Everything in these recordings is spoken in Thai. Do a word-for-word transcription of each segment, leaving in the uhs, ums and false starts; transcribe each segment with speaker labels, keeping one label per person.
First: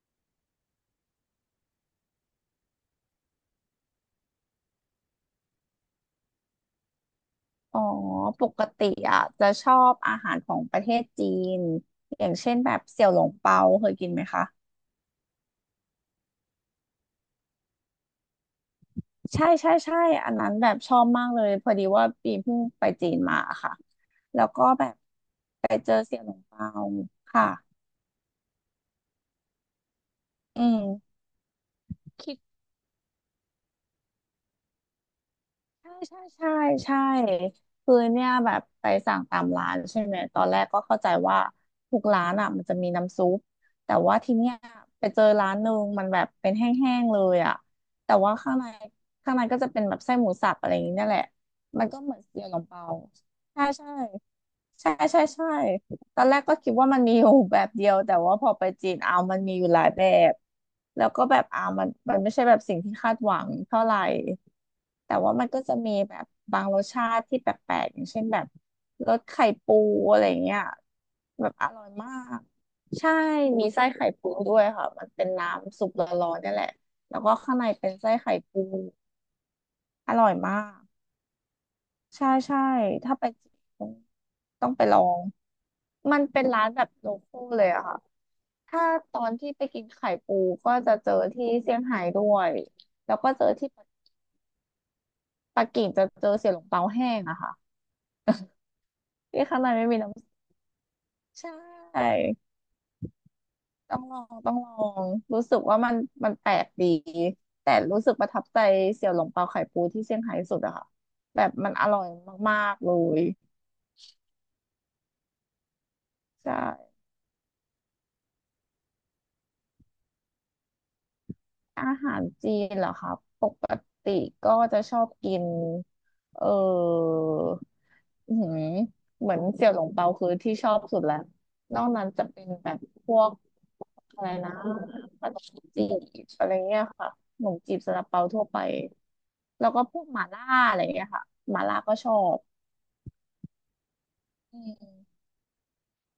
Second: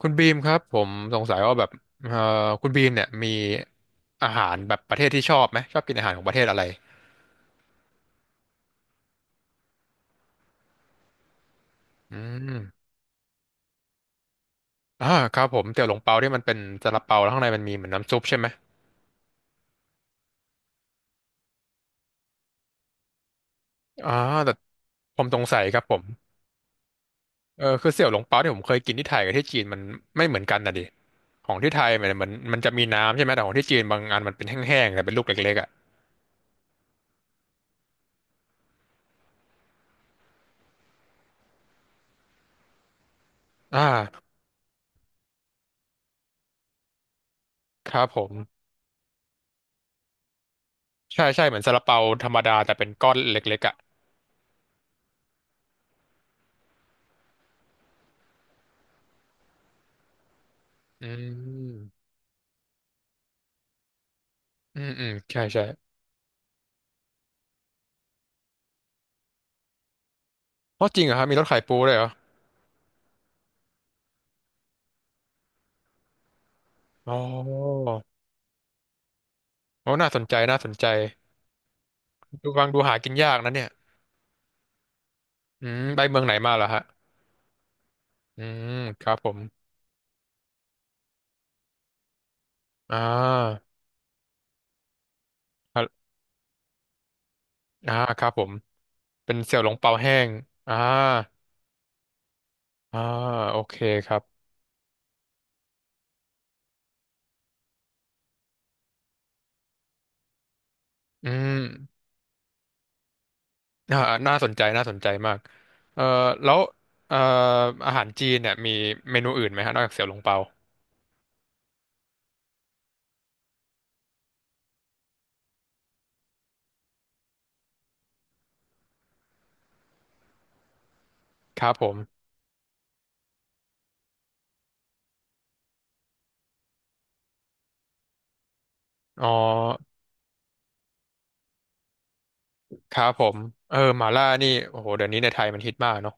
Speaker 1: คุณบีมครับผมสงสัยว่าแบบเอ่อคุณบีมเนี่ยมีอาหารแบบประเทศที่ชอบไหมชอบกินอาหารของประเทศอะไร
Speaker 2: อ๋อปกติอ่ะจะชอบอาหารของประเทศจีน
Speaker 1: อื
Speaker 2: อย่างเช่นแบบ
Speaker 1: ม
Speaker 2: เสี่ยวหลงเปาเคยกินไหมคะ
Speaker 1: อ่าครับผมเตี๋ยวหลงเปาที่มันเป็นซาลาเปาแล้วข้างในมันมีเหมือนน้ำซุปใช่ไหม
Speaker 2: ใช่ใช่ใช่อันนั้นแบบชอบมากเลยพอดีว่าปีเพิ่งไปจีนมาค่ะ
Speaker 1: อ่า
Speaker 2: แล้ว
Speaker 1: แต่
Speaker 2: ก็แบบ
Speaker 1: ผมสงสัย
Speaker 2: ไป
Speaker 1: ครับ
Speaker 2: เจ
Speaker 1: ผ
Speaker 2: อ
Speaker 1: ม
Speaker 2: เสี่ยวหลงเปาค่ะ
Speaker 1: เออคือเสี่ยวหลงเปาที่ผมเคยกินที่ไทยกับที่จีนมันไม่เหมือนกัน
Speaker 2: อื
Speaker 1: นะ
Speaker 2: ม
Speaker 1: ดิของที่ไทยมันมัน
Speaker 2: คิด
Speaker 1: มันจะมีน้ำใช่ไหมแต่ของที่จีนบางอันมันเป็นแห้งๆแต่เป็นลูกเล็กๆอ่ะ
Speaker 2: ใช่ใช่ใช่ใช่คือเนี่ยแบบไปสั่งตามร้านใช่ไหมตอนแรกก็เข้าใจว่าทุกร้านอ่ะมันจะมีน้ำซุป
Speaker 1: อ
Speaker 2: แต่ว่า
Speaker 1: ่า
Speaker 2: ทีเนี้ยไปเจอร้านหนึ่งมันแบบเป็นแห้งๆเลยอ่ะ
Speaker 1: ครับ
Speaker 2: แต่
Speaker 1: ผม
Speaker 2: ว่าข้างในข้างในก็จะเป็นแบบไส้หมูสับอะไรอย่างนี้เนี่ยแห
Speaker 1: ใช่
Speaker 2: ละ
Speaker 1: ใช่เหมือนซาลา
Speaker 2: มันก็
Speaker 1: เปา
Speaker 2: เหมือน
Speaker 1: ธรรม
Speaker 2: เสี่ยว
Speaker 1: ดา
Speaker 2: หลง
Speaker 1: แต่
Speaker 2: เปา
Speaker 1: เป็นก้อนเล็ก
Speaker 2: ใช่
Speaker 1: ๆอ่ะ
Speaker 2: ใช่ ใช่ใช่ใช่ตอนแรกก็คิดว่ามันมีอยู่แบบเดียวแต่ว่าพอไปจีนเอามันมีอยู่หลายแบบแล้
Speaker 1: อื
Speaker 2: วก็แบบเอามัน
Speaker 1: ม
Speaker 2: มันไม่ใช่แบบสิ่งที่คาดหวังเท่าไหร่
Speaker 1: อืมอืม
Speaker 2: แต่ว่า
Speaker 1: ใช่
Speaker 2: มันก็
Speaker 1: ใช่
Speaker 2: จะมีแบบบางรสชาติที่แปลกๆอย่างเช่นแบบรสไข่ปูอะไรเงี้ย
Speaker 1: เพราะจริงเหรอครับมีร
Speaker 2: แบ
Speaker 1: ถ
Speaker 2: บ
Speaker 1: ขาย
Speaker 2: อ
Speaker 1: ปู
Speaker 2: ร่อย
Speaker 1: เลยเหรอ
Speaker 2: มากใช่มีไส้ไข่ปูด้วยค่ะมันเป็นน้ำซุปร้อนๆนี่แหละ
Speaker 1: อ๋อ
Speaker 2: แล้วก็ข้างในเป็นไส้ไข่ปู
Speaker 1: โอ้น่า
Speaker 2: อ
Speaker 1: สน
Speaker 2: ร่อย
Speaker 1: ใจน่า
Speaker 2: มา
Speaker 1: สน
Speaker 2: ก
Speaker 1: ใจ
Speaker 2: ใช่
Speaker 1: ดู
Speaker 2: ใช่
Speaker 1: ฟังดูหากิน
Speaker 2: ถ้าไป
Speaker 1: ยาก
Speaker 2: จี
Speaker 1: นะ
Speaker 2: น
Speaker 1: เนี่ย
Speaker 2: ต้องต้องไปลอง
Speaker 1: อืมไป
Speaker 2: มั
Speaker 1: เมื
Speaker 2: น
Speaker 1: องไหน
Speaker 2: เป็น
Speaker 1: มาเหร
Speaker 2: ร้า
Speaker 1: อ
Speaker 2: นแบ
Speaker 1: ฮะ
Speaker 2: บโลคอลเลยอะค่ะ
Speaker 1: อืม
Speaker 2: ถ้า
Speaker 1: ครั
Speaker 2: ต
Speaker 1: บ
Speaker 2: อ
Speaker 1: ผ
Speaker 2: น
Speaker 1: ม
Speaker 2: ที่ไปกินไข่ปูก็จะเจอที่เซี่ยงไฮ้ด้วย
Speaker 1: อ่
Speaker 2: แล้วก็เจอ
Speaker 1: า
Speaker 2: ที่ปักกิ่งจะ
Speaker 1: อ่า
Speaker 2: เจอเสี่ยหลงเปาแห้งอะค่ะ
Speaker 1: อ่าครับผมเป็น
Speaker 2: ที่
Speaker 1: เสี่ย
Speaker 2: ข้า
Speaker 1: ว
Speaker 2: ง
Speaker 1: หล
Speaker 2: ใน
Speaker 1: ง
Speaker 2: ไม่
Speaker 1: เปา
Speaker 2: มีน้
Speaker 1: แห้งอ่า
Speaker 2: ำใช่
Speaker 1: อ่าโอเค
Speaker 2: ต้อง
Speaker 1: ค
Speaker 2: ล
Speaker 1: รั
Speaker 2: อ
Speaker 1: บ
Speaker 2: งต้องลองรู้สึกว่ามันมันแปลกดีแต่รู้สึกประทับใจเสี่ยวหลงเปาไข่ปูที่เซี่ยงไฮ้สุดอะค่ะ
Speaker 1: อื
Speaker 2: แบบ
Speaker 1: ม
Speaker 2: มันอร่อยมากๆเลย
Speaker 1: อ่าน่าสนใจน่าสนใจมากเอ่อแล้
Speaker 2: ใช่
Speaker 1: วเอ่ออาหารจีนเนี่ยมีเมนูอื่นไหมฮะนอกจากเสี่ยวหลงเปา
Speaker 2: อาหารจีนเหรอคะปกติก็จะชอบกินเอออื้อหือเหมือนเสี่ยวหลงเปาคือที่ชอบสุดแล้ว
Speaker 1: ครับ
Speaker 2: นอ
Speaker 1: ผ
Speaker 2: ก
Speaker 1: ม
Speaker 2: นั้นจะเป็นแบบพวกอะไรนะขนมจีบอะไรเงี้ยค่ะขนมจีบซาลาเปาทั่วไป
Speaker 1: อ๋อ
Speaker 2: แล้วก็พวกหม่าล่าอะไรเงี้ยค่ะหม่าล่าก็ชอบ
Speaker 1: ครับผมเออหม่าล่านี่
Speaker 2: อื
Speaker 1: โอ้โหเดี๋ยวนี้
Speaker 2: ม
Speaker 1: ในไทยมันฮิตมากเนาะ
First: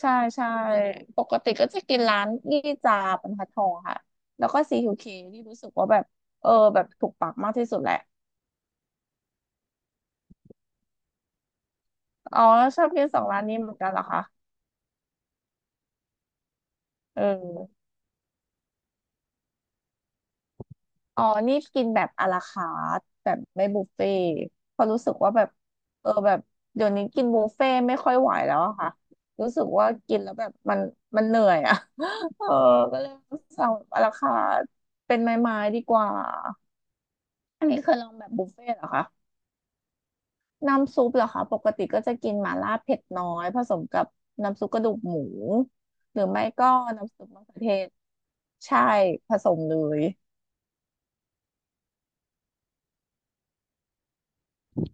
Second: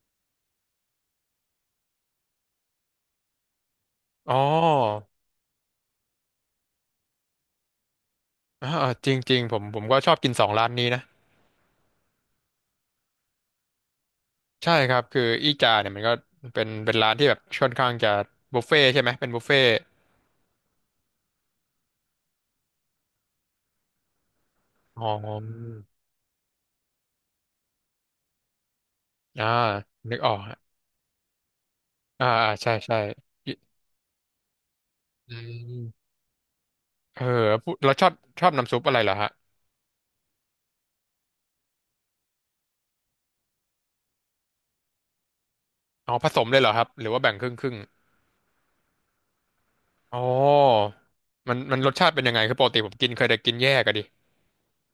Speaker 2: ใช่ใช่ปกติก็จะกินร้านยี่จาบรรทัดทองค่ะ
Speaker 1: อ๋อ
Speaker 2: แล้วก็ซีคิวเคที่รู้สึกว่าแบบเออแบบถูกปากมากที่สุดแหละ
Speaker 1: อ่าจริงๆผมผมก็ชอบกินสองร้านนี้นะ
Speaker 2: อ๋อชอบกินสองร้านนี้เหมือนกันเหรอคะ
Speaker 1: ใช่ครับคืออีจาเนี่ยมันก็เป็นเป็นร้าน
Speaker 2: เอ
Speaker 1: ที่แบบค่อน
Speaker 2: อ
Speaker 1: ข้างจะบุฟเฟ่ต์ใช่ไหมเป็นบุฟเฟ่ต์
Speaker 2: อ๋อนี่กินแบบอะลาคาร์ทแบบไม่บุฟเฟ่ต์เพราะรู้
Speaker 1: อ๋อ
Speaker 2: สึกว่าแบบเออแบบเดี๋ยวนี้กินบุฟเฟ่ต์ไม่ค่อยไหวแล้วอะค่ะ
Speaker 1: อ่า
Speaker 2: รู้สึกว่า
Speaker 1: นึ
Speaker 2: กิ
Speaker 1: ก
Speaker 2: น
Speaker 1: อ
Speaker 2: แล้
Speaker 1: อ
Speaker 2: ว
Speaker 1: ก
Speaker 2: แบบ
Speaker 1: ฮะ
Speaker 2: มันมันเหนื่อยอะ
Speaker 1: อ่า
Speaker 2: เอ
Speaker 1: อ่า
Speaker 2: อ
Speaker 1: ใช่ใช่
Speaker 2: ก็เลย
Speaker 1: อิ
Speaker 2: สั่งแบบอะลาคาร์ทเป็น
Speaker 1: อื
Speaker 2: ไม้ๆดีก
Speaker 1: ม
Speaker 2: ว่า
Speaker 1: เออ
Speaker 2: อัน
Speaker 1: พูด
Speaker 2: นี้เค
Speaker 1: แล้ว
Speaker 2: ย
Speaker 1: ช
Speaker 2: ล
Speaker 1: อ
Speaker 2: อ
Speaker 1: บ
Speaker 2: งแบบ
Speaker 1: ช
Speaker 2: บุ
Speaker 1: อ
Speaker 2: ฟ
Speaker 1: บ
Speaker 2: เฟ่
Speaker 1: น้ำซุ
Speaker 2: ต์เห
Speaker 1: ป
Speaker 2: รอ
Speaker 1: อะไร
Speaker 2: คะ
Speaker 1: เหรอฮะ
Speaker 2: น้ำซุปเหรอคะปกติก็จะกินหม่าล่าเผ็ดน้อยผสมกับน้ำซุปกระดูกหมู
Speaker 1: อ๋อ
Speaker 2: หรือ
Speaker 1: ผส
Speaker 2: ไม่
Speaker 1: มเลยเหร
Speaker 2: ก็
Speaker 1: อครับหรือ
Speaker 2: น้ำ
Speaker 1: ว่า
Speaker 2: ซุป
Speaker 1: แบ่งค
Speaker 2: มะ
Speaker 1: รึ่ง
Speaker 2: เขือ
Speaker 1: ค
Speaker 2: เท
Speaker 1: รึ่ง
Speaker 2: ศใช่ผสมเลย
Speaker 1: อ๋อมันมันรสชาติเป็นยังไงคือปกติผมกินเคยแต่กินแยกอะดิ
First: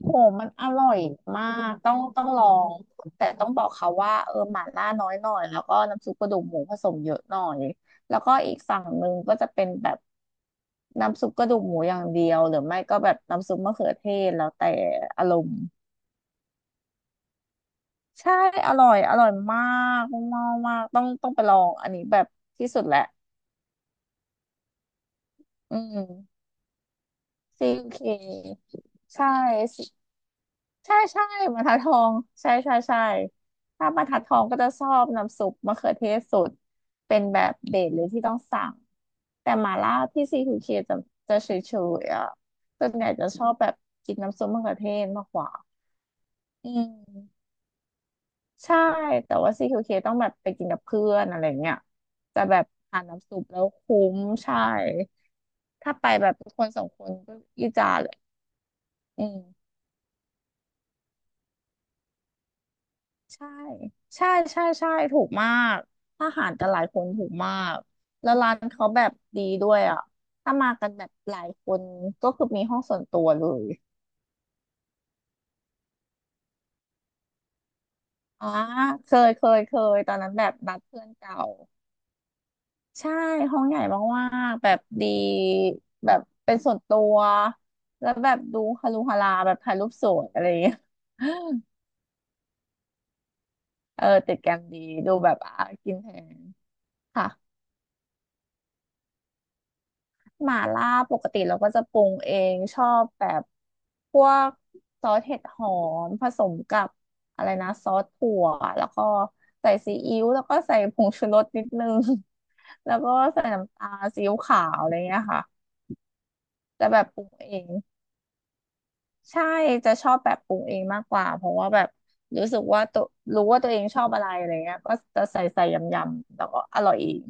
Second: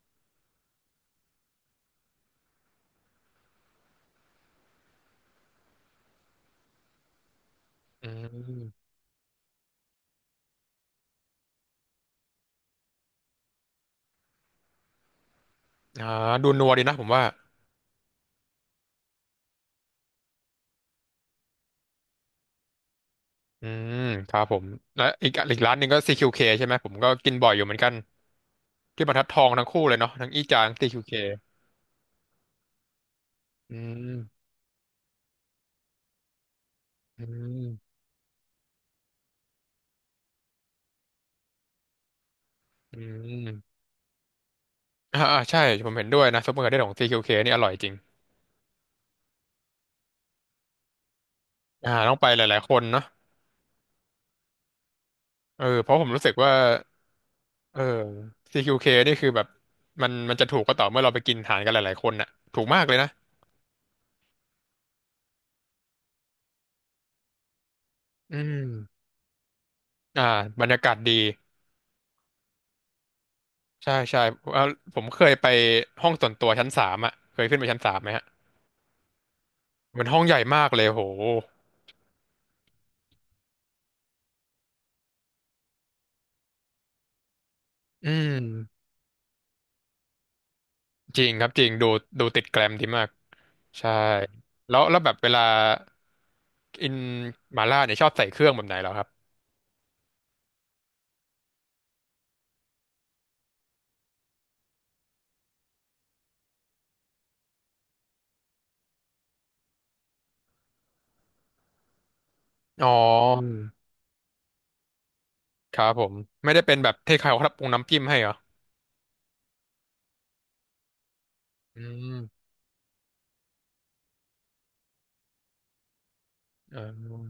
Speaker 2: โหมันอร่อยมากต้องต้องลองแต่ต้องบอกเขาว่าเออหม่าล่าน้อยหน่อยแล้วก็น้ำซุปกระดูกหมูผสมเยอะหน่อย
Speaker 1: อื
Speaker 2: แล้วก็อีก
Speaker 1: ม
Speaker 2: ฝั่งหนึ่งก็จะเป็นแบบน้ำซุปกระดูกหมูอย่างเดียวหรือไม่ก็แบบน้ำซุปมะเขือเทศแล้วแต่อารมณ์
Speaker 1: อ่าดูนัวดีนะผมว่า
Speaker 2: ใช่อร่อยอร่อยมากมากมากต้องต้องไปลองอันนี้แบบที่สุดแหละ
Speaker 1: อืมครับผมและอีกอีกร้า
Speaker 2: อื
Speaker 1: นหนึ่งก็ซีคิวเค
Speaker 2: ม
Speaker 1: ใช่ไหมผมก็กินบ่อยอยู่
Speaker 2: ซี
Speaker 1: เหมือนกัน
Speaker 2: เค
Speaker 1: ที่บรร
Speaker 2: ใช
Speaker 1: ทัดทองทั้งคู่
Speaker 2: ่
Speaker 1: เลยเนาะทั้งอี้จางตี
Speaker 2: ใช่
Speaker 1: คิวเค
Speaker 2: ใช่บรรทัดทองใช่ใช่ใช่
Speaker 1: อื
Speaker 2: ถ้าบรรทัดทอ
Speaker 1: ม
Speaker 2: งก็จะชอบน้ำซุปมะเขือเทศสดเป็
Speaker 1: อื
Speaker 2: นแบบเด็ด
Speaker 1: ม
Speaker 2: เลยที่ต้องสั่งแต่หม่าล่าที่ซีทูเคจะจะเฉยๆอ่ะส่วน
Speaker 1: อื
Speaker 2: ใหญ่จะชอ
Speaker 1: ม
Speaker 2: บแบบกินน้ำซุปมะเขือเทศ
Speaker 1: อ่า
Speaker 2: มากก
Speaker 1: อ่า
Speaker 2: ว่า
Speaker 1: ใช่ผมเห็นด้วยนะซุปเปอร์ก
Speaker 2: อื
Speaker 1: เด้ของซีคิวเค
Speaker 2: ม
Speaker 1: นี่อร่อยจริง
Speaker 2: ใช่แต่ว่า ซี คิว เค ต้องแบบไปกินกับเพื่อนอะไรเงี้ย
Speaker 1: อ่าต้องไปห
Speaker 2: จะแบ
Speaker 1: ลาย
Speaker 2: บ
Speaker 1: ๆคน
Speaker 2: ทา
Speaker 1: เนาะ
Speaker 2: นน้ำซุปแล้วคุ้มใช่
Speaker 1: เออเพ
Speaker 2: ถ้า
Speaker 1: ราะผ
Speaker 2: ไป
Speaker 1: มรู้
Speaker 2: แบ
Speaker 1: สึก
Speaker 2: บ
Speaker 1: ว่า
Speaker 2: คนสองคนก็อี
Speaker 1: เอ
Speaker 2: จา
Speaker 1: อ
Speaker 2: เลย
Speaker 1: ซี คิว เค นี่
Speaker 2: อื
Speaker 1: คือ
Speaker 2: ม
Speaker 1: แบบมันมันจะถูกก็ต่อเมื่อเราไปกินอาหารกันหลายๆคนน่ะถูกมากเลยนะ
Speaker 2: ใช่ใช่ใช่ใช่ถูกมากอาหารแต่หลายคนถูกมากแล้
Speaker 1: อื
Speaker 2: วร้านเขาแบ
Speaker 1: ม
Speaker 2: บดีด้วยอ่ะ
Speaker 1: อ่า
Speaker 2: ถ้า
Speaker 1: บร
Speaker 2: มา
Speaker 1: รยา
Speaker 2: กั
Speaker 1: กา
Speaker 2: น
Speaker 1: ศ
Speaker 2: แบบ
Speaker 1: ดี
Speaker 2: หลายคนก็คือมีห้องส่วนตัวเลย
Speaker 1: ใช่ใช่เอ่อผมเคยไปห้องส่วนตัวชั้นสามอ่ะเคยขึ้นไปชั้นสามไหมฮะ
Speaker 2: อ่าเคยเคยเคย
Speaker 1: มัน
Speaker 2: ตอ
Speaker 1: ห้
Speaker 2: น
Speaker 1: อง
Speaker 2: นั้
Speaker 1: ให
Speaker 2: น
Speaker 1: ญ่
Speaker 2: แบบ
Speaker 1: มาก
Speaker 2: นัด
Speaker 1: เลยโห
Speaker 2: เพื่อนเก่า ใช่ห้องใหญ่มากๆแบบดี แบบเป็นส่วนตัว
Speaker 1: อื
Speaker 2: แล้วแบบดู
Speaker 1: ม
Speaker 2: ฮารุฮาราแบบถ่ายรูปสวยอะไรอย่างเงี้ย
Speaker 1: จริงครับ จริงดูดูติดแกรมดีมาก ใช่
Speaker 2: เออติดแกรม
Speaker 1: แล้
Speaker 2: ดี
Speaker 1: วแล้วแบ
Speaker 2: ดู
Speaker 1: บเว
Speaker 2: แบบ
Speaker 1: ลา
Speaker 2: อ่ะกินแพง
Speaker 1: กิน
Speaker 2: ค่ะ
Speaker 1: หม่าล่าเนี่ยชอบใส่เครื่องแบบไหนเหรอครับ
Speaker 2: หม่าล่าปกติเราก็จะปรุงเองชอบแบบพวกซอสเห็ดหอมผสมกับอะไรนะซอสถั่วแล้วก็ใส่ซีอิ๊วแล้วก็ใส่ผงชูรสนิดนึง
Speaker 1: อ๋ อ
Speaker 2: แล้วก็ใส่น้ำตาลซีอิ๊วขาวอะไรเงี้ยค่ะ
Speaker 1: ครับผมไม่ได้เป็น
Speaker 2: แต่
Speaker 1: แบบ
Speaker 2: แบบ
Speaker 1: เท
Speaker 2: ป
Speaker 1: ใค
Speaker 2: รุ
Speaker 1: ร
Speaker 2: ง
Speaker 1: เขา
Speaker 2: เอ
Speaker 1: ปรุง
Speaker 2: ง
Speaker 1: น้ำจิ้มให้เหรอ
Speaker 2: ใช่จะชอบแบบปรุงเองมากกว่าเพราะว่าแบ
Speaker 1: อื
Speaker 2: บ
Speaker 1: ม
Speaker 2: รู้สึกว่าตัวรู้ว่าตัวเองชอบอะไรอะไรเงี้ยก็จะใส่ใส่ยำยำแล้วก็
Speaker 1: เอ
Speaker 2: อ
Speaker 1: อ
Speaker 2: ร่อยเอง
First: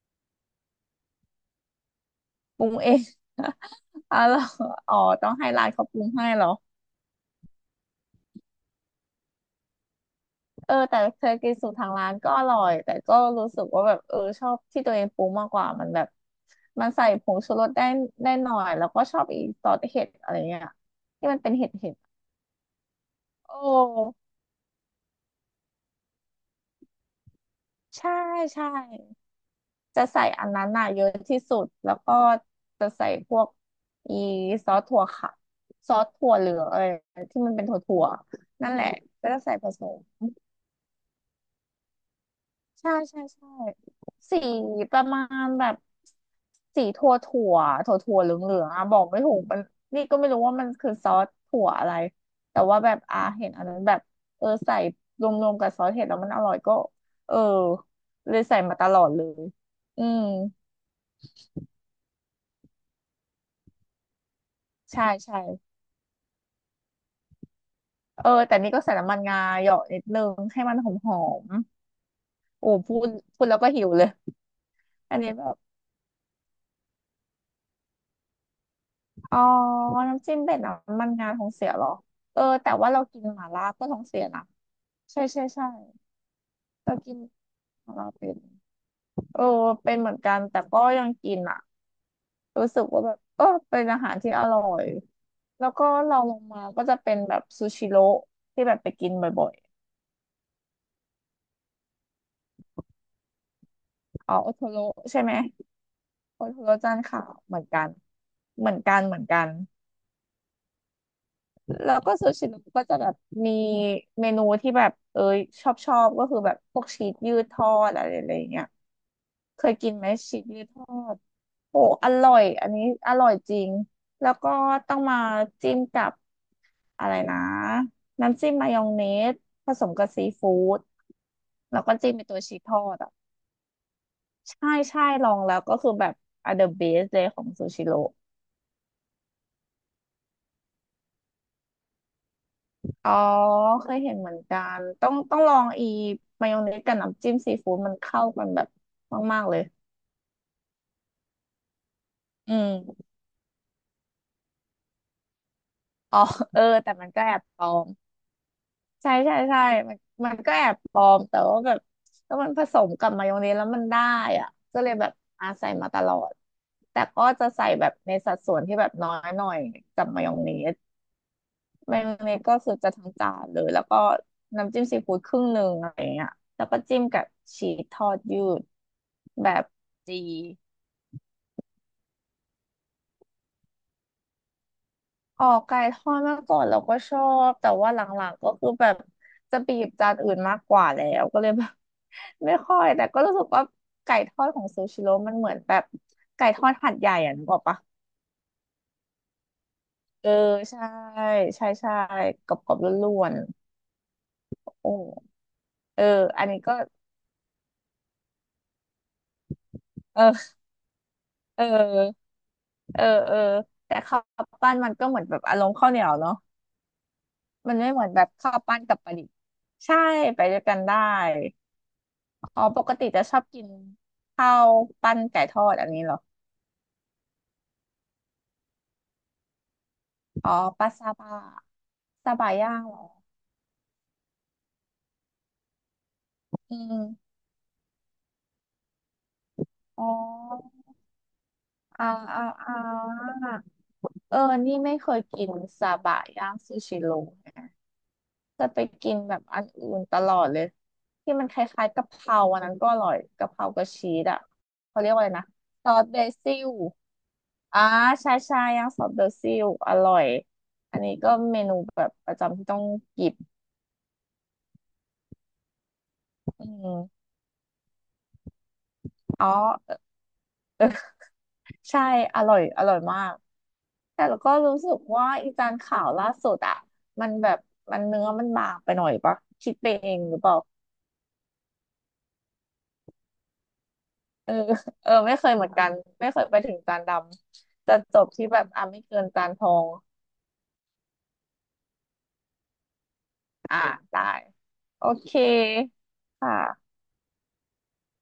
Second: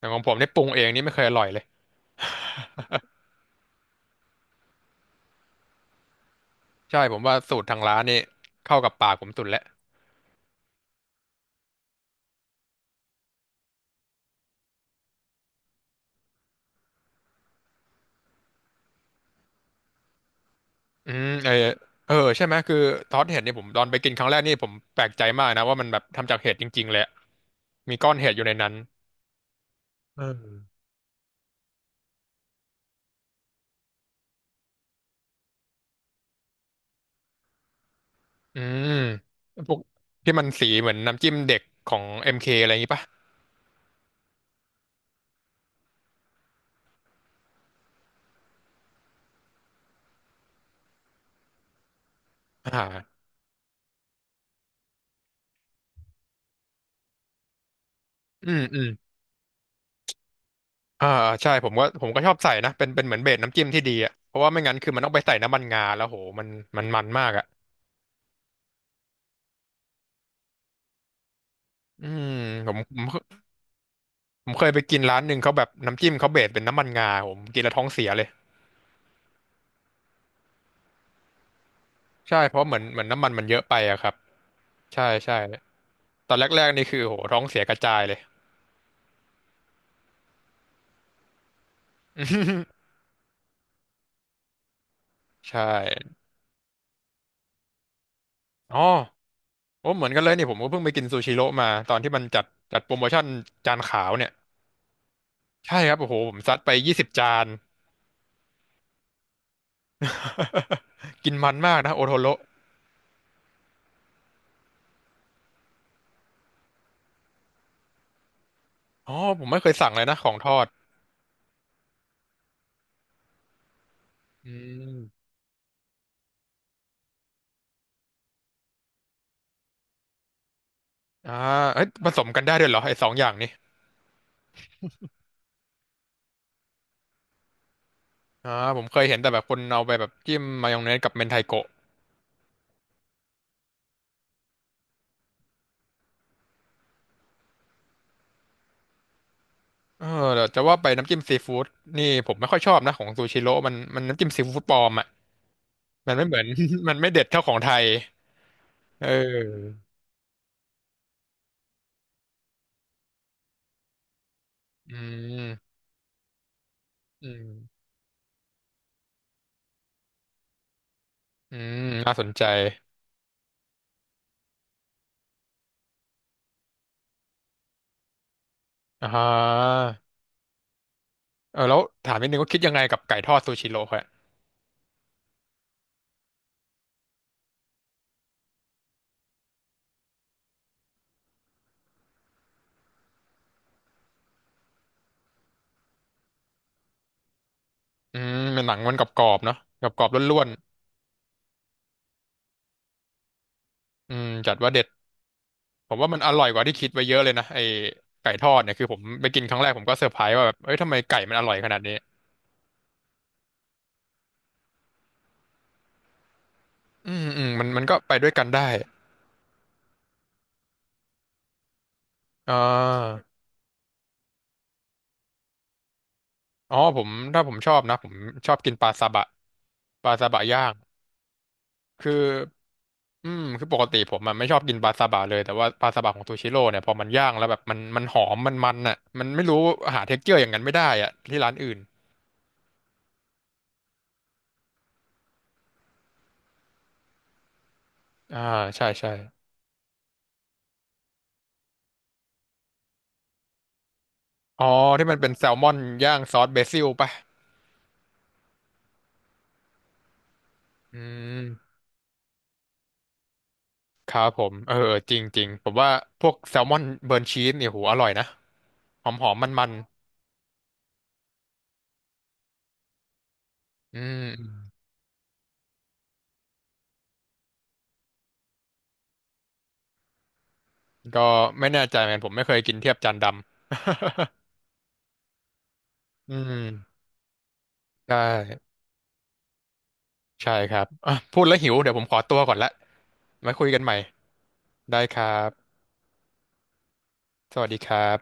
Speaker 1: อย่างของผมเนี่ยปรุงเองนี่ไม่เคยอร่อยเลย
Speaker 2: ปรุงเอง อร่อยอ๋อต้องให้ร้านเขาปรุงให้เหรอ
Speaker 1: ใช่ผมว่าสูตรทางร้านนี่เข้ากับปากผมสุดแล้ว
Speaker 2: เออแต่เคยกินสูตรทางร้านก็อร่อยแต่ก็รู้สึกว่าแบบเออชอบที่ตัวเองปรุงมากกว่ามันแบบมันใส่ผงชูรสได้ได้หน่อยแล้วก็ชอบอีซอสเห็ดอะไรเงี้ย
Speaker 1: อืม
Speaker 2: ที่มัน
Speaker 1: เอ
Speaker 2: เป็
Speaker 1: อ
Speaker 2: นเห็ดเห็ด
Speaker 1: เออใช่ไหมคือทอดเห็ด
Speaker 2: โอ
Speaker 1: เนี่ยผมตอนไปกิน
Speaker 2: ้
Speaker 1: ครั้งแรกนี่ผมแปลกใจมากนะว่ามันแบบทำจากเห็ดจริงๆเลยอะมีก้อ
Speaker 2: ใช่
Speaker 1: นเห็ดอยู่ใน
Speaker 2: ใช่
Speaker 1: นั้น
Speaker 2: จะ
Speaker 1: เอ
Speaker 2: ใส่อัน
Speaker 1: อ
Speaker 2: นั้นน่ะเยอะที่สุดแล้วก็จะใส่พวกอีซอสถั่วค่ะซอสถั่วเหลืองเอ้ยที่มันเป็นถั่วถั่ว
Speaker 1: อื
Speaker 2: นั่นแหละ
Speaker 1: ม
Speaker 2: ก็จะใส่ผ
Speaker 1: พวก
Speaker 2: สม
Speaker 1: ที่มันสีเหมือนน้ำจิ้มเด็กของเอ็มเคอะไรอย่างงี้
Speaker 2: ใช่
Speaker 1: ปะ
Speaker 2: ใช่ใช่สีประมาณแบบสีถั่วถั่วถั่วถั่วเหลืองเหลืองอ่ะบอกไม่ถูกมันนี่ก็ไม่รู้ว่ามันคือซอสถั่วอะไรแต่
Speaker 1: อ
Speaker 2: ว่าแบบ
Speaker 1: ่า
Speaker 2: อาเห็นอันนั้นแบบเออใส่รวมๆกับซอสเห็ดแล้วมันอร่อยก็เออเลย
Speaker 1: อื
Speaker 2: ใส่
Speaker 1: ม
Speaker 2: มา
Speaker 1: อื
Speaker 2: ต
Speaker 1: ม
Speaker 2: ลอดเลยอืม
Speaker 1: อ่าใช่ผมก็ผมก็ชอบใส่นะเป็นเป็นเหมือนเบสน้ำจิ้มที่ดีอ่ะเพราะว่าไม่งั้นคือมัน
Speaker 2: ใช่
Speaker 1: ต้องไปใส่
Speaker 2: ใช่
Speaker 1: น้ำมันงาแล้วโหมันมันมันมากอ่ะ
Speaker 2: เออแต่นี่ก็ใส่น้ำมันงาเหยาะนิดนึงให้มันหอมหอม
Speaker 1: อืม
Speaker 2: โอ้
Speaker 1: ผม
Speaker 2: พูด
Speaker 1: ผม
Speaker 2: พูดแล้วก็หิวเลย
Speaker 1: ผมเคยไปกิน
Speaker 2: อั
Speaker 1: ร้า
Speaker 2: น
Speaker 1: นห
Speaker 2: นี้
Speaker 1: นึ่ง
Speaker 2: แบ
Speaker 1: เขา
Speaker 2: บ
Speaker 1: แบบน้ำจิ้มเขาเบสเป็นน้ำมันงาผมกินแล้วท้องเสียเลย
Speaker 2: อ๋อน้ำจิ้มเป็ดน้ำมันงาท้องเสียเหรอเอ
Speaker 1: ใช่
Speaker 2: อ
Speaker 1: เพราะ
Speaker 2: แต่
Speaker 1: เหมือน
Speaker 2: ว่า
Speaker 1: เห
Speaker 2: เรา
Speaker 1: มือน
Speaker 2: กิ
Speaker 1: น้ำ
Speaker 2: น
Speaker 1: มัน
Speaker 2: ห
Speaker 1: มัน
Speaker 2: ม่า
Speaker 1: เยอะ
Speaker 2: ล่า
Speaker 1: ไป
Speaker 2: ก็ท้อ
Speaker 1: อะ
Speaker 2: ง
Speaker 1: ครับ
Speaker 2: เสียนะ
Speaker 1: ใช่
Speaker 2: ใช่
Speaker 1: ใช่
Speaker 2: ใช่ใช่
Speaker 1: ตอนแรกๆนี่
Speaker 2: เรา
Speaker 1: คือ
Speaker 2: กิ
Speaker 1: โห
Speaker 2: น
Speaker 1: ท้องเสียกระ
Speaker 2: หม่า
Speaker 1: จาย
Speaker 2: ล่า
Speaker 1: เลย
Speaker 2: เป็นเออเป็นเหมือนกันแต่ก็ยังกินอ่ะรู้สึกว่าแบบเออเป็นอาหารที่อร่อย
Speaker 1: ใช่
Speaker 2: แล้วก็เราลงมาก็จะเป็นแบบซูชิโร่ที่แบ
Speaker 1: อ๋อ
Speaker 2: บไปกินบ่อย
Speaker 1: โอ้เหมือนกันเลยนี่ผมก็เพิ่งไปกินซูชิโร่มาตอนที่มันจัดจัดโปรโมชั่นจานขาว
Speaker 2: ๆ
Speaker 1: เนี่ย
Speaker 2: อ๋อโอโทโร่ใช่ไหม
Speaker 1: ใช่ครับโอ้โหผม
Speaker 2: โอ
Speaker 1: ซั
Speaker 2: โท
Speaker 1: ดไป
Speaker 2: โร่
Speaker 1: ยี่
Speaker 2: จาน
Speaker 1: สิบ
Speaker 2: ขา
Speaker 1: จา
Speaker 2: ว
Speaker 1: น
Speaker 2: เหมือนกันเหมือนกันเหมือนกัน
Speaker 1: กินมันมาก
Speaker 2: แล้
Speaker 1: นะ
Speaker 2: ว
Speaker 1: โอ
Speaker 2: ก็
Speaker 1: โท
Speaker 2: ซู
Speaker 1: โร่
Speaker 2: ชิโนก็จะแบบมีเมนูที่แบบเอยชอบชอบก็คือแบบพวกชีสยืดทอดอะไรอะไรเงี้ย
Speaker 1: อ๋อผมไม่
Speaker 2: เค
Speaker 1: เค
Speaker 2: ย
Speaker 1: ย
Speaker 2: กิ
Speaker 1: สั่ง
Speaker 2: น
Speaker 1: เล
Speaker 2: ไห
Speaker 1: ย
Speaker 2: ม
Speaker 1: นะขอ
Speaker 2: ชี
Speaker 1: ง
Speaker 2: ส
Speaker 1: ทอ
Speaker 2: ยื
Speaker 1: ด
Speaker 2: ดทอดโอ้อร่อยอันนี้อร่อยจริงแล้วก็
Speaker 1: อื
Speaker 2: ต้อ
Speaker 1: ม
Speaker 2: งมาจิ้มกับอะไรนะน้ำจิ้มมายองเนสผสมกับซีฟู้ด
Speaker 1: อ่า
Speaker 2: แล้
Speaker 1: เอ้
Speaker 2: ว
Speaker 1: ย
Speaker 2: ก็
Speaker 1: ผ
Speaker 2: จิ้ม
Speaker 1: ส
Speaker 2: เป็น
Speaker 1: ม
Speaker 2: ตัว
Speaker 1: กันได้
Speaker 2: ชีส
Speaker 1: ด้วย
Speaker 2: ท
Speaker 1: เหร
Speaker 2: อ
Speaker 1: อไอ้
Speaker 2: ด
Speaker 1: สอ
Speaker 2: อ่ะ
Speaker 1: งอย่างนี้
Speaker 2: ใช่ใช่ลองแล้วก็คือแบบ are the best เลยของซูชิโร่
Speaker 1: อ่าผมเคยเห็นแต่แบบคนเอาไปแบบจิ้มมายองเนสกับเมนไทโกะ
Speaker 2: อ๋อเคยเห็นเหมือนกันต้องต้องลองอีมายองเนสกับน้ำจิ้มซีฟู้ดมันเข้ากันแบบมากๆเลย
Speaker 1: เออแต่จะว่าไปน้ำจิ้มซีฟู้ดนี่ผมไม่
Speaker 2: อื
Speaker 1: ค่อยชอบนะของ
Speaker 2: ม
Speaker 1: ซูชิโร่มันมันน้ำจิ้มซีฟู้ดปลอมอ่ะมัน
Speaker 2: อ๋อ
Speaker 1: ไม่เหมือน
Speaker 2: เออ แต่
Speaker 1: มัน
Speaker 2: มั
Speaker 1: ไม่
Speaker 2: น
Speaker 1: เด็
Speaker 2: ก็
Speaker 1: ด
Speaker 2: แอ
Speaker 1: เท่า
Speaker 2: บ
Speaker 1: ของ
Speaker 2: ปล
Speaker 1: ไท
Speaker 2: อ
Speaker 1: ย
Speaker 2: ม
Speaker 1: เ
Speaker 2: ใช่ใช่ใช่
Speaker 1: ออ
Speaker 2: มันมันก็แอบปลอมแต่ว่าแบบถ้ามันผสมกับมายองเนสแล้วมันได้อ่ะก็เล
Speaker 1: อื
Speaker 2: ยแบบอา
Speaker 1: ม
Speaker 2: ใส่มาตลอดแต่ก็
Speaker 1: อื
Speaker 2: จะใส่
Speaker 1: ม
Speaker 2: แบบในสัดส่วนที่แบบน้อยหน่อยกับมายองเนส
Speaker 1: อืม
Speaker 2: เมนู
Speaker 1: น่าสน
Speaker 2: นี้
Speaker 1: ใจ
Speaker 2: ก็คือจะทั้งจานเลยแล้วก็น้ำจิ้มซีฟู้ดครึ่งหนึ่งอะไรเงี้ยแล้วก็จิ้มกับชีสทอดยืด
Speaker 1: อ่า
Speaker 2: แบบดี
Speaker 1: เออแล้วถามนิดนึงว่าคิดยังไงกับไก่ทอดซูชิโร่
Speaker 2: ออกไก่ทอดเมื่อก่อนเราก็ชอบแต่ว่าหลังๆก็คือแบบจะไปหยิบจานอื่นมากกว่าแล้วก็เลยแบบ ไม่ค่อยแต่ก็รู้สึกว่าไก่ทอดของซูชิโร่มันเหมือนแบบไก่ทอดหัดใหญ่อ่ะนึกออกปะ
Speaker 1: อืมเป็นหนังมันกรอบๆเนาะกรอบๆ
Speaker 2: เออ
Speaker 1: ล้วน
Speaker 2: ใช่ใช่ใช่กรอบๆล้วน
Speaker 1: ๆอืมจัดว่าเด็
Speaker 2: ๆ
Speaker 1: ด
Speaker 2: โอ้
Speaker 1: ผม
Speaker 2: เออ
Speaker 1: ว่ามันอร่
Speaker 2: อั
Speaker 1: อ
Speaker 2: น
Speaker 1: ยก
Speaker 2: นี้
Speaker 1: ว่า
Speaker 2: ก็
Speaker 1: ที่คิดไว้เยอะเลยนะไอ้ไก่ทอดเนี่ยคือผมไปกินครั้งแรกผมก็เซอร์ไพรส์ว่าแบ
Speaker 2: เออ
Speaker 1: บเอ้ยทำไมไก่มันอร่อย
Speaker 2: เ
Speaker 1: ขนาดนี้
Speaker 2: ออ เออเออแต่ข้าวปั้นมันก็เหมือนแบบอารมณ์ข้าวเหนียวเนาะ
Speaker 1: อืมอืมมัน
Speaker 2: มัน
Speaker 1: มัน
Speaker 2: ไม่
Speaker 1: ก็
Speaker 2: เหมือน
Speaker 1: ไป
Speaker 2: แบ
Speaker 1: ด้
Speaker 2: บ
Speaker 1: วยกัน
Speaker 2: ข้าว
Speaker 1: ได้
Speaker 2: ปั้นกับปลาดิบใช่ไปด้วยกันได้
Speaker 1: อ่
Speaker 2: อ๋อปกติ
Speaker 1: า
Speaker 2: จะชอบกินข้าวปั้นไก่ทอดอันนี้เหรอ
Speaker 1: อ๋อผมถ้าผมชอบนะผมชอบกินปลาซาบะปลาซาบะ
Speaker 2: อ๋อ
Speaker 1: ย่าง
Speaker 2: ปลาซาบะ
Speaker 1: คือ
Speaker 2: ซาบะย่างเหรอ
Speaker 1: อืมคือปกติผมมันไม่ชอบกินปลาซาบะเลยแต่ว่าปลาซาบะของซูชิโร่
Speaker 2: อื
Speaker 1: เนี่ยพอมันย่า
Speaker 2: ม
Speaker 1: งแล้วแบบมันมันหอมมันมันอ่ะมันไม่รู้หา
Speaker 2: อ๋
Speaker 1: เท็กเจอร์อย่างนั้น
Speaker 2: อ
Speaker 1: ไม่ได้อ่ะที่ร้านอื่น
Speaker 2: อ่าอ่าอ่าเออนี่ไม่เคยกินซาบะย่างซูชิโร่
Speaker 1: อ่า
Speaker 2: จะไป
Speaker 1: ใช่ใช่
Speaker 2: กินแบบอันอื่นตลอดเลยที่มันคล้ายๆกะเพราอันนั้นก็อร่อยกะเพรากับชีสอ่ะ
Speaker 1: อ๋อ
Speaker 2: เขา
Speaker 1: ที่
Speaker 2: เรียก
Speaker 1: มัน
Speaker 2: ว่าอะ
Speaker 1: เป็
Speaker 2: ไร
Speaker 1: นแซ
Speaker 2: นะ
Speaker 1: ลมอน
Speaker 2: ซอส
Speaker 1: ย่า
Speaker 2: เบ
Speaker 1: งซอส
Speaker 2: ซิ
Speaker 1: เบ
Speaker 2: ล
Speaker 1: ซิลป่ะ
Speaker 2: อ่าใช่ใช่ย่างซอสเบซิลอร่อยอั
Speaker 1: อื
Speaker 2: นนี้ก็เมนู
Speaker 1: ม
Speaker 2: แบบประจำที่ต้องกิบ
Speaker 1: ครับผมเออเออจริงจริงผมว่าพวกแซล
Speaker 2: อื
Speaker 1: มอนเบิร์น
Speaker 2: ม
Speaker 1: ชีสเนี่ยโหอร่อยนะหอมหอม
Speaker 2: อ๋
Speaker 1: มั
Speaker 2: อ
Speaker 1: นมัน
Speaker 2: ใช่อร่อยอร่อยมาก
Speaker 1: ๆอื
Speaker 2: แต่แล้วก็
Speaker 1: ม
Speaker 2: รู้สึกว่าอีจานข่าวล่าสุดอะมันแบบมันเนื้อมันบางไปหน่อยปะคิดไปเองหรือเปล่า
Speaker 1: ก็ไม่แน่ใจเหมือนกันผมไม่เคยกินเทียบจานดำ
Speaker 2: เออเออไม่เคยเหมือนกันไม่
Speaker 1: อื
Speaker 2: เคยไปถึงจา
Speaker 1: ม
Speaker 2: นดำจะ
Speaker 1: ใช่
Speaker 2: จบที่แบบอ่ะไม่เกินจานทอง
Speaker 1: ใช่ครับอ่ะพูดแล้วหิวเดี๋ยวผมขอตัวก่อนละไว้คุย
Speaker 2: อ่า
Speaker 1: กันใหม่
Speaker 2: ได้
Speaker 1: ได้
Speaker 2: โอ
Speaker 1: ครั
Speaker 2: เค
Speaker 1: บ
Speaker 2: ค่ะ
Speaker 1: สวัสดีครับ